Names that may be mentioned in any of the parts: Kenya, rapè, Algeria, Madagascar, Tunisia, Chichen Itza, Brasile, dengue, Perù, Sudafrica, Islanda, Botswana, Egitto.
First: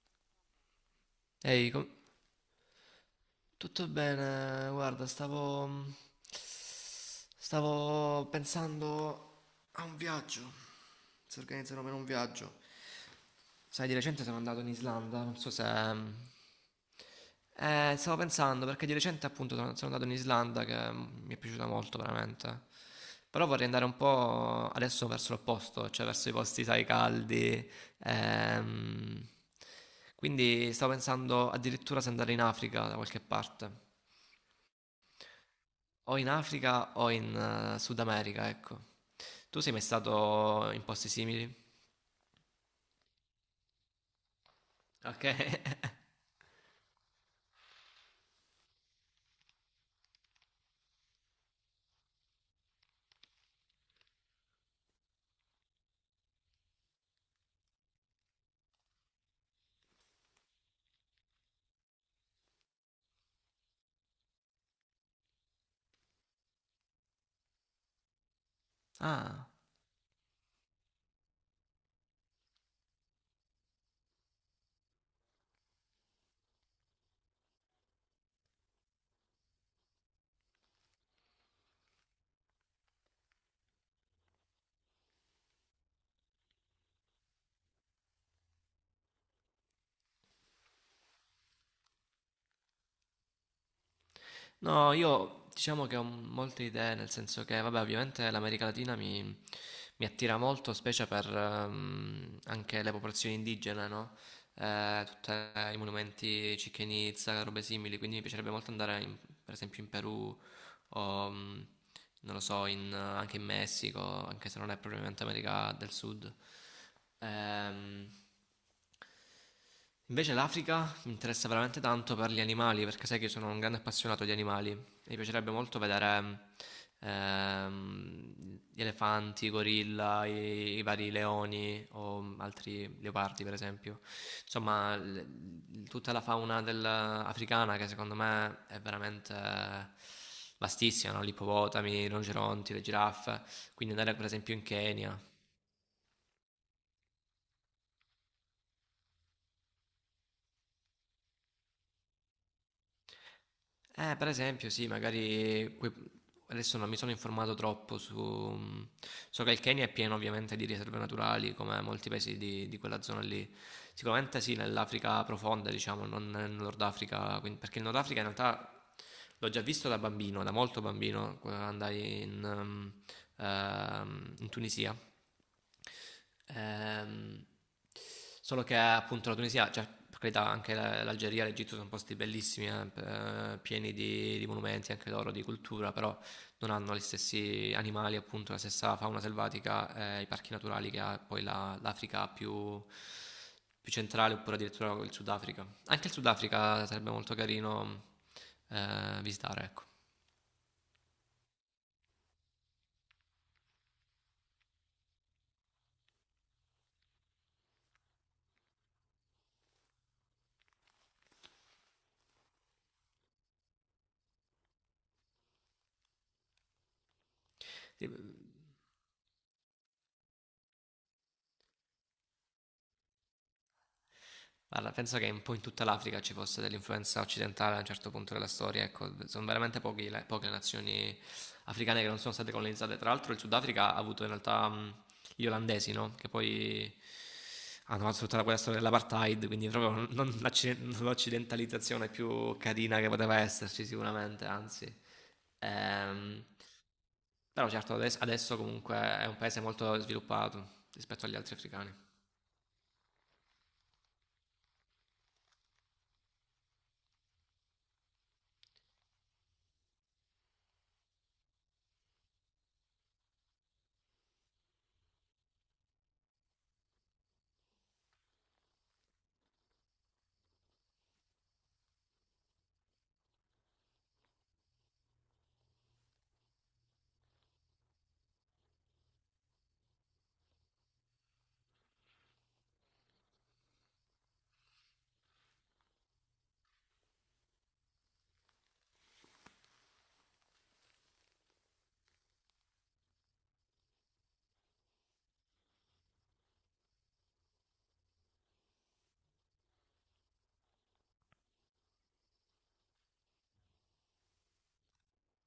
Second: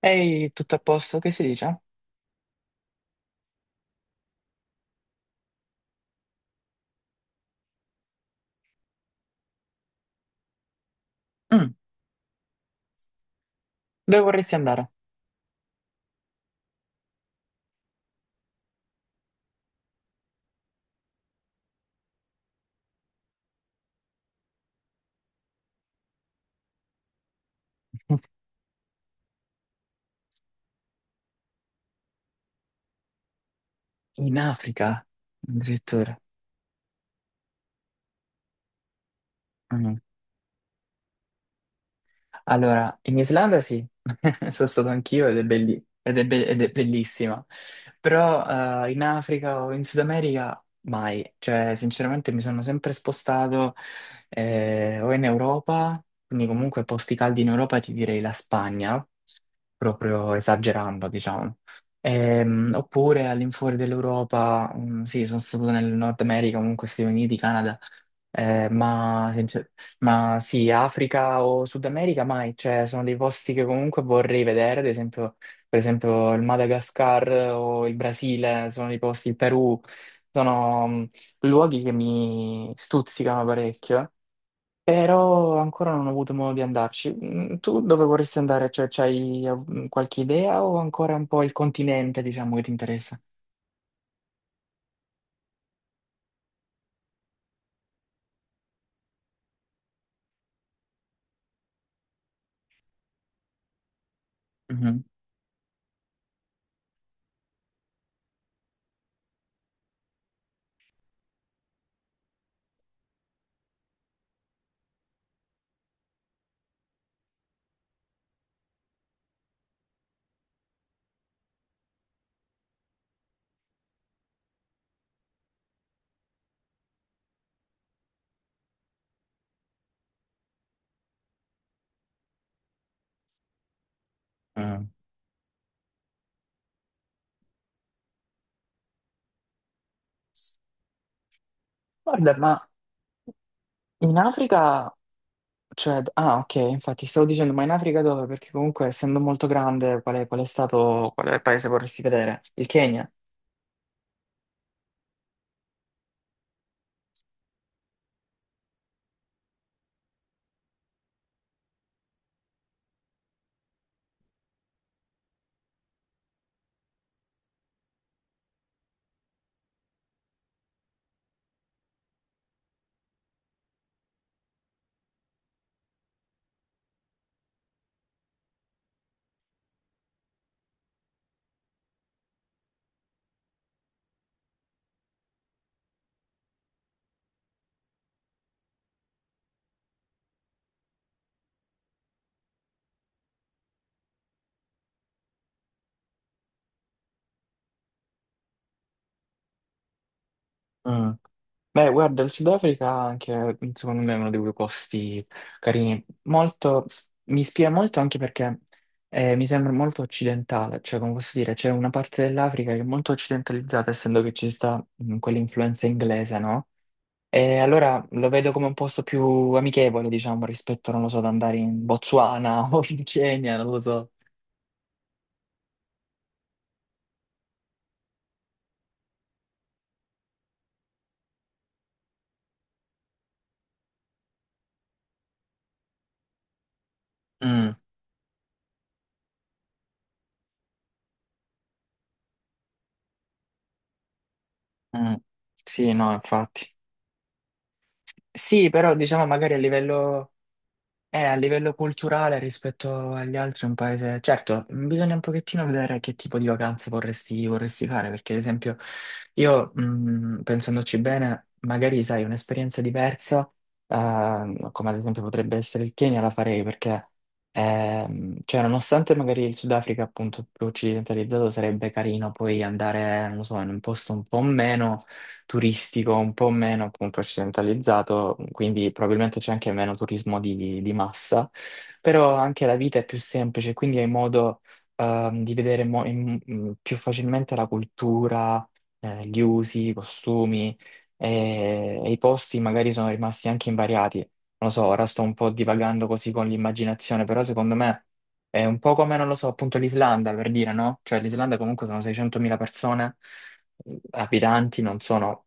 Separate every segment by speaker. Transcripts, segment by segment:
Speaker 1: Ehi, tutto a posto? Che si
Speaker 2: Ehi,
Speaker 1: dice?
Speaker 2: tutto bene? Guarda, stavo... stavo pensando a un viaggio. Si
Speaker 1: Mm,
Speaker 2: organizzano per un viaggio. Sai, di
Speaker 1: dove
Speaker 2: recente sono
Speaker 1: vorresti
Speaker 2: andato in
Speaker 1: andare?
Speaker 2: Islanda, non so se... stavo pensando, perché di recente appunto sono andato in Islanda che mi è piaciuta molto veramente. Però vorrei andare un po' adesso verso l'opposto, cioè verso i posti, sai, caldi. ehm. Quindi stavo pensando addirittura se andare in Africa da qualche parte.
Speaker 1: In Africa,
Speaker 2: O
Speaker 1: addirittura.
Speaker 2: in Africa o in Sud America, ecco. Tu sei mai stato in posti simili?
Speaker 1: Allora, in Islanda sì, sono stato
Speaker 2: Ok.
Speaker 1: anch'io ed è, bellissima, però in Africa o in Sud America mai, cioè sinceramente mi sono sempre spostato o in Europa, quindi comunque posti caldi in Europa ti direi la Spagna, proprio esagerando diciamo. Oppure all'infuori dell'Europa, mm, sì, sono stato nel Nord America, comunque Stati Uniti, Canada, eh, ma,
Speaker 2: Ah,
Speaker 1: sincer- ma sì, Africa o Sud America mai, cioè sono dei posti che comunque vorrei vedere, ad esempio, per esempio il Madagascar o il Brasile, sono dei posti, il Perù, sono luoghi che mi stuzzicano parecchio, però ancora non ho avuto modo di andarci. Mm, tu dove vorresti andare? Cioè, c'hai qualche idea o ancora un po' il continente, diciamo, che ti interessa?
Speaker 2: no, io diciamo che ho molte idee, nel senso che, vabbè, ovviamente l'America Latina mi, mi attira molto, specie per anche le popolazioni indigene, no?
Speaker 1: Mhm.
Speaker 2: Tutti i monumenti Chichen Itza, robe simili, quindi mi piacerebbe molto andare per esempio in Perù o non lo so, anche in Messico, anche se non è propriamente America del Sud. Ehm, Invece l'Africa mi interessa veramente tanto per gli animali, perché sai che io sono un grande appassionato di animali. Mi piacerebbe molto vedere gli elefanti, i gorilla, i vari leoni o altri leopardi, per esempio.
Speaker 1: Mm.
Speaker 2: Insomma, tutta la fauna africana che secondo me è veramente vastissima, no? Gli ippopotami, i
Speaker 1: Guarda, ma
Speaker 2: rinoceronti, le giraffe. Quindi andare
Speaker 1: in
Speaker 2: per esempio in
Speaker 1: Africa...
Speaker 2: Kenya.
Speaker 1: Cioè, ah, ok, infatti stavo dicendo, ma in Africa dove? Perché comunque, essendo molto grande, qual è il paese che vorresti vedere? Il Kenya?
Speaker 2: Per esempio, sì, magari adesso non mi sono informato troppo su... So che il Kenya è pieno ovviamente di riserve naturali, come molti paesi di quella zona lì. Sicuramente sì, nell'Africa profonda, diciamo, non nel Nord Africa, perché il Nord Africa in realtà l'ho già visto da bambino, da molto bambino, quando andai in, in Tunisia. Ehm, solo che appunto la Tunisia, cioè per carità anche l'Algeria, l'Egitto sono posti bellissimi, pieni di monumenti anche loro, di cultura, però non hanno gli stessi animali, appunto, la stessa fauna selvatica, i parchi naturali che ha poi l'Africa più, più centrale, oppure addirittura il Sudafrica. Anche il Sudafrica sarebbe molto carino visitare, ecco.
Speaker 1: Mm. Beh, guarda, il Sudafrica anche, secondo me, è uno dei due posti carini. Molto, mi ispira molto anche perché mi sembra molto occidentale, cioè, come posso dire, c'è una parte dell'Africa che è molto occidentalizzata, essendo che ci sta quell'influenza inglese, no? E allora
Speaker 2: Sì,
Speaker 1: lo vedo come un posto più amichevole, diciamo, rispetto, non lo so, ad andare in Botswana o in Kenya, non lo so.
Speaker 2: guarda, penso che un po' in tutta l'Africa ci fosse dell'influenza occidentale a un certo punto della storia, ecco, sono veramente pochi poche le nazioni africane che non sono state colonizzate. Tra l'altro il Sudafrica ha avuto in realtà gli olandesi, no? Che poi
Speaker 1: Mm,
Speaker 2: hanno fatto tutta quella storia dell'apartheid, quindi proprio non non l'occidentalizzazione più carina che poteva esserci sicuramente, anzi.
Speaker 1: mm. Sì, no,
Speaker 2: Ehm,
Speaker 1: infatti.
Speaker 2: però certo adesso, adesso
Speaker 1: Sì, però
Speaker 2: comunque è
Speaker 1: diciamo
Speaker 2: un
Speaker 1: magari a
Speaker 2: paese molto
Speaker 1: livello,
Speaker 2: sviluppato rispetto agli
Speaker 1: A
Speaker 2: altri
Speaker 1: livello
Speaker 2: africani.
Speaker 1: culturale rispetto agli altri è un paese... Certo, mm, bisogna un pochettino vedere che tipo di vacanze vorresti, vorresti fare, perché ad esempio io, pensandoci bene, magari sai, un'esperienza diversa, come ad esempio potrebbe essere il Kenya, la farei perché, cioè, nonostante magari il Sudafrica appunto più occidentalizzato sarebbe carino poi andare, non lo so, in un posto un po' meno turistico, un po' meno appunto occidentalizzato, quindi probabilmente c'è anche meno turismo di massa, però anche la vita è più semplice, quindi hai modo di vedere mo- in- in- più facilmente la cultura, gli usi, i costumi e i posti magari sono rimasti anche invariati. Non lo so, ora sto un po' divagando così con l'immaginazione, però secondo me... È un po' come, non lo so, appunto l'Islanda, per dire, no? Cioè l'Islanda comunque sono 600.000 persone, lapidanti non sono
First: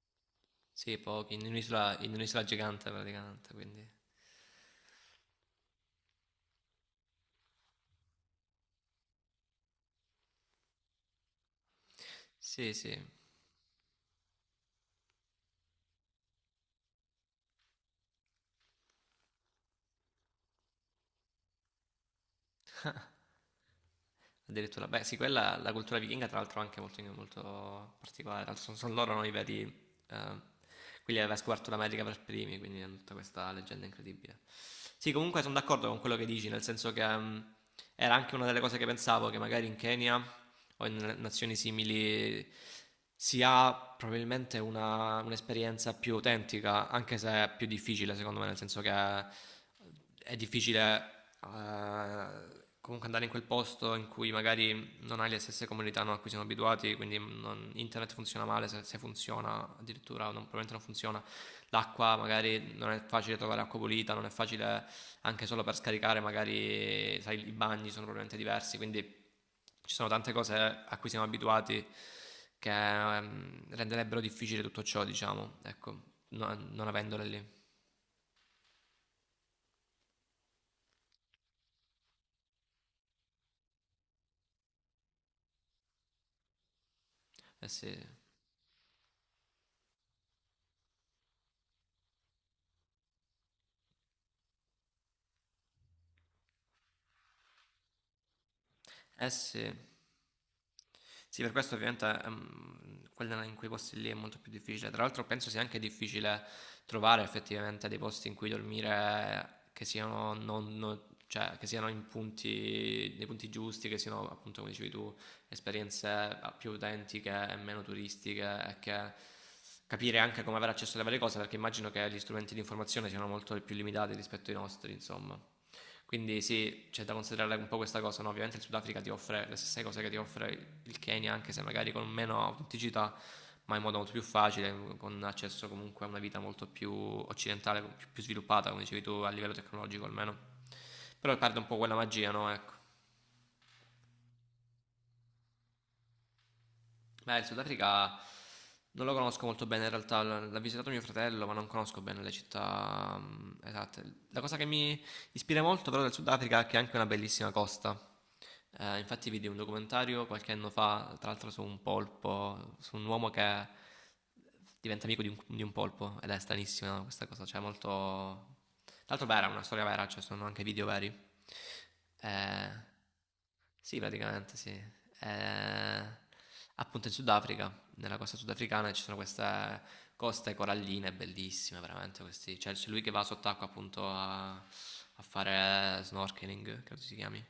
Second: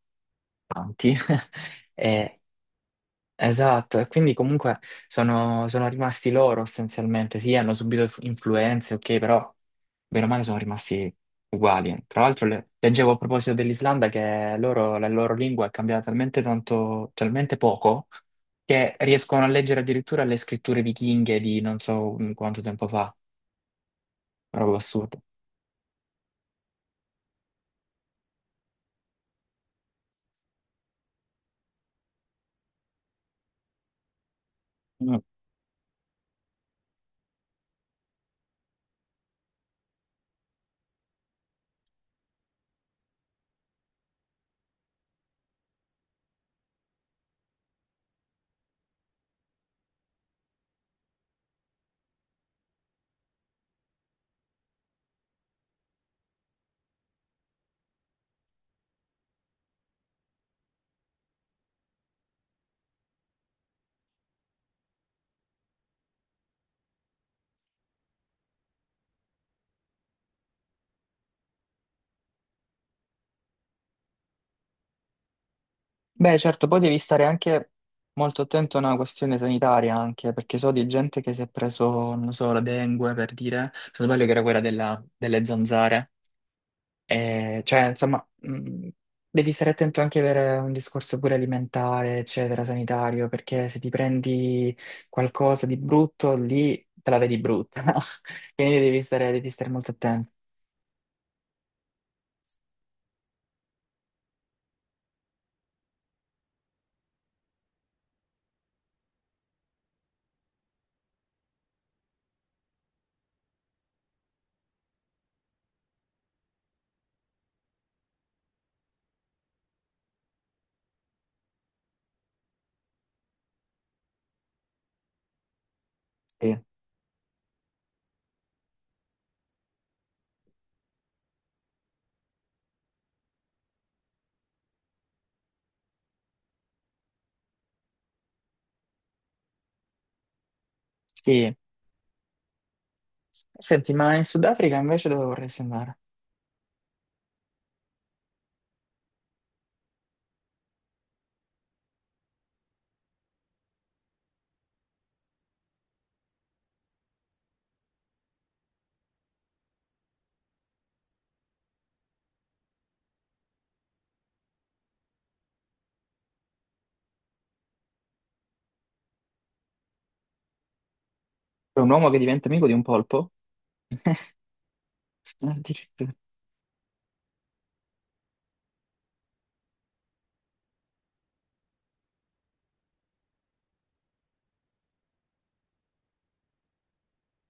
Speaker 2: Sì,
Speaker 1: tanti.
Speaker 2: pochi, in
Speaker 1: E-
Speaker 2: un'isola gigante praticamente, quindi...
Speaker 1: esatto, e quindi comunque sono, sono rimasti loro essenzialmente. Sì, hanno subito influenze, ok, però bene o male sono rimasti uguali. Tra l'altro
Speaker 2: Sì, sì.
Speaker 1: leggevo a proposito dell'Islanda che loro, la loro lingua è cambiata talmente tanto, talmente poco che riescono a leggere addirittura le scritture vichinghe di non so quanto tempo fa, una roba
Speaker 2: Addirittura, beh, sì,
Speaker 1: assurda.
Speaker 2: quella la cultura vichinga, tra l'altro, è anche molto, molto particolare. Tra l'altro sono, sono loro no, i veri. Quelli aveva scoperto l'America per primi, quindi hanno tutta questa leggenda incredibile. Sì, comunque sono d'accordo con quello che dici, nel senso che era anche una delle cose che pensavo, che magari in Kenya o in nazioni simili si ha probabilmente un'esperienza più autentica, anche se è più difficile, secondo me, nel senso che è difficile comunque andare in quel posto in cui magari non hai le stesse comunità no, a cui siamo abituati, quindi internet funziona male, se funziona addirittura probabilmente non funziona, l'acqua magari non è facile trovare acqua pulita, non è facile anche solo per scaricare, magari sai, i bagni sono probabilmente diversi, quindi ci sono tante cose a cui siamo abituati che renderebbero difficile tutto ciò, diciamo, ecco,
Speaker 1: Beh, certo, poi
Speaker 2: non
Speaker 1: devi stare
Speaker 2: avendole lì.
Speaker 1: anche molto attento a una questione sanitaria, anche perché so di gente che si è preso, non so, la dengue per dire, se non sbaglio che era quella delle zanzare. E,
Speaker 2: Eh
Speaker 1: cioè,
Speaker 2: sì,
Speaker 1: insomma, devi stare attento anche per un discorso pure alimentare, eccetera, sanitario, perché se ti prendi qualcosa di brutto, lì te la vedi brutta, no? Quindi
Speaker 2: eh
Speaker 1: devi
Speaker 2: sì.
Speaker 1: stare molto attento.
Speaker 2: Sì, per questo ovviamente, quella in quei posti lì è molto più difficile. Tra l'altro penso sia anche difficile trovare effettivamente dei posti in cui dormire che siano cioè, che siano in punti, nei punti giusti, che siano appunto come dicevi tu, esperienze più autentiche e meno turistiche e che capire anche come avere accesso alle varie cose perché immagino che gli strumenti di informazione siano molto più limitati rispetto ai nostri, insomma. Quindi
Speaker 1: Sì.
Speaker 2: sì, c'è da considerare un po' questa cosa, no? Ovviamente il Sudafrica ti offre le stesse cose che ti offre il Kenya, anche se magari con meno autenticità, ma in modo molto più facile, con accesso comunque a una vita molto più occidentale, più, più sviluppata, come dicevi tu, a livello tecnologico almeno. Però
Speaker 1: Sì.
Speaker 2: perde un po' quella magia, no? Ecco.
Speaker 1: Senti, ma in Sudafrica invece dove vorresti andare?
Speaker 2: Beh, il Sudafrica non lo conosco molto bene in realtà, l'ha visitato mio fratello, ma non conosco bene le città esatte. La cosa che mi ispira molto però del Sudafrica che ha anche una bellissima costa. Infatti vidi un documentario qualche anno fa, tra l'altro su un polpo, su un uomo che diventa amico di un polpo ed è stranissima questa cosa, cioè molto... Tra l'altro vera, una storia vera, cioè sono anche video veri.
Speaker 1: C'è un uomo che diventa amico
Speaker 2: Eh,
Speaker 1: di un polpo?
Speaker 2: sì, praticamente sì.
Speaker 1: Addirittura.
Speaker 2: Appunto in Sudafrica nella costa sudafricana ci sono queste coste coralline bellissime, veramente questi. Cioè, c'è lui che va sott'acqua appunto a, a fare snorkeling, credo si chiami.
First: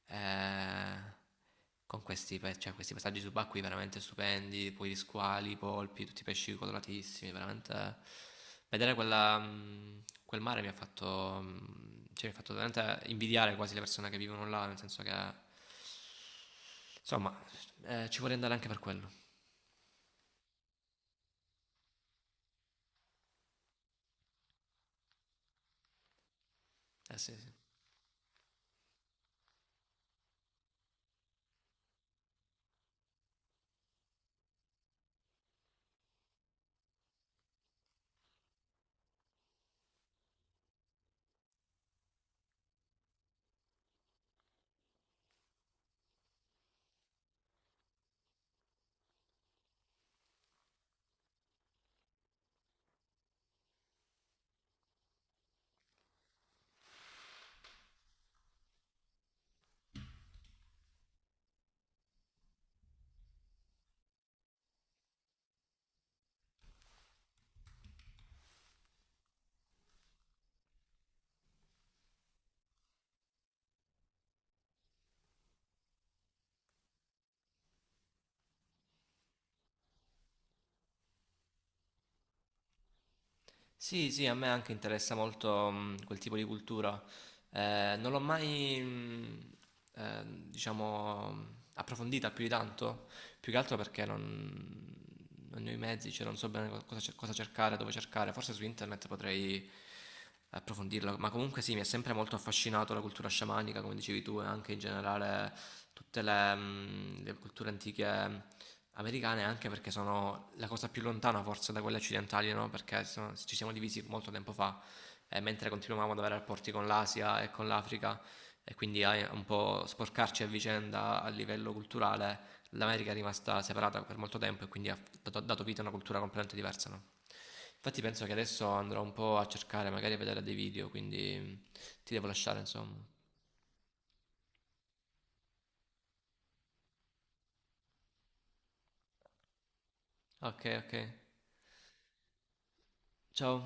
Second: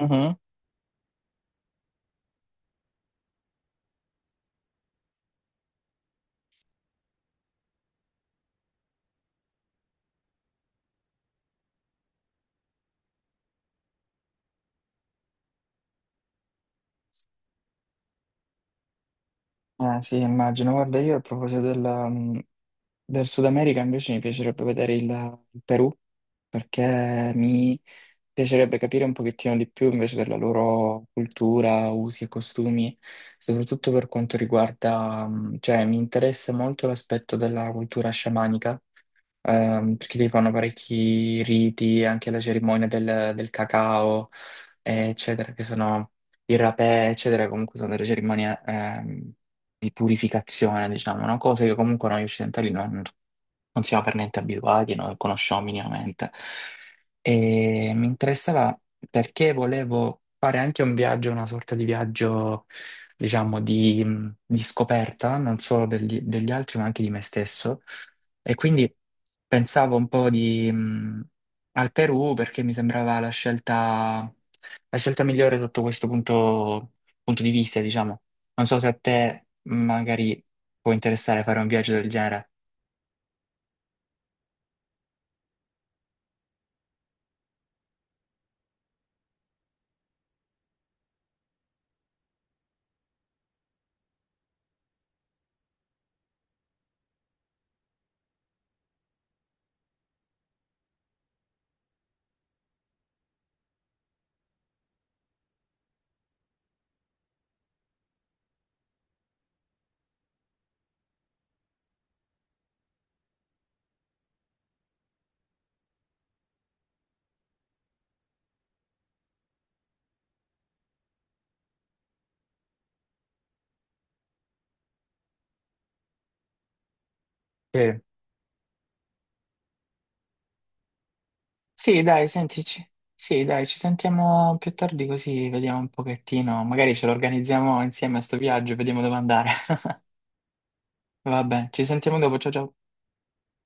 Speaker 1: Mhm.
Speaker 2: Eh, con questi, cioè, questi passaggi subacquei veramente stupendi, poi gli squali, i polpi, tutti i pesci coloratissimi, veramente vedere quella, quel mare mi ha fatto, cioè, mi ha fatto veramente invidiare quasi le persone che vivono là, nel senso che, insomma, ci vorrei andare anche per quello.
Speaker 1: Ah, sì, immagino. Guarda, io a proposito della, del Sud America invece mi piacerebbe vedere il Perù perché
Speaker 2: Sì, sì.
Speaker 1: mi piacerebbe capire un pochettino di più invece della loro cultura, usi e costumi, soprattutto per quanto riguarda, cioè mi interessa molto l'aspetto della cultura sciamanica perché lì fanno parecchi riti, anche la cerimonia del, del cacao, eccetera, che sono il rapè, eccetera, comunque sono delle cerimonie di purificazione, diciamo, no? Cose che comunque noi occidentali non non siamo per niente abituati, non lo conosciamo minimamente. E mi interessava perché volevo fare anche un viaggio, una sorta di viaggio, diciamo, di scoperta, non solo degli, degli altri, ma anche di me stesso. E quindi pensavo un po' di, al Perù perché mi sembrava la scelta migliore sotto questo punto, punto di vista, diciamo. Non so se a te magari può interessare fare un viaggio del genere.
Speaker 2: Sì, sì, a me anche interessa molto quel tipo di cultura. Non l'ho mai, eh, diciamo, approfondita più di tanto, più che altro perché non ne ho i mezzi, cioè non so bene cosa, cosa cercare, dove cercare, forse su internet potrei approfondirla, ma comunque sì, mi è sempre molto affascinato la cultura sciamanica, come dicevi tu, e anche in generale tutte le, le culture antiche americane, anche perché sono la cosa più lontana forse da quelle occidentali, no? Perché ci siamo divisi molto tempo fa, e mentre continuavamo ad avere rapporti con l'Asia e con l'Africa, e quindi a un po' sporcarci a vicenda a livello culturale l'America è rimasta separata per molto tempo e quindi ha dato vita a una cultura completamente diversa, no?
Speaker 1: Sì.
Speaker 2: Infatti penso che adesso andrò un po' a cercare, magari a vedere dei video, quindi
Speaker 1: Sì,
Speaker 2: ti devo
Speaker 1: dai,
Speaker 2: lasciare,
Speaker 1: sentici.
Speaker 2: insomma.
Speaker 1: Sì, dai, ci sentiamo più tardi così vediamo un pochettino. Magari ce lo organizziamo insieme a sto viaggio, vediamo dove andare.
Speaker 2: Ok, ok.
Speaker 1: Va bene, ci sentiamo dopo. Ciao ciao.
Speaker 2: Ciao.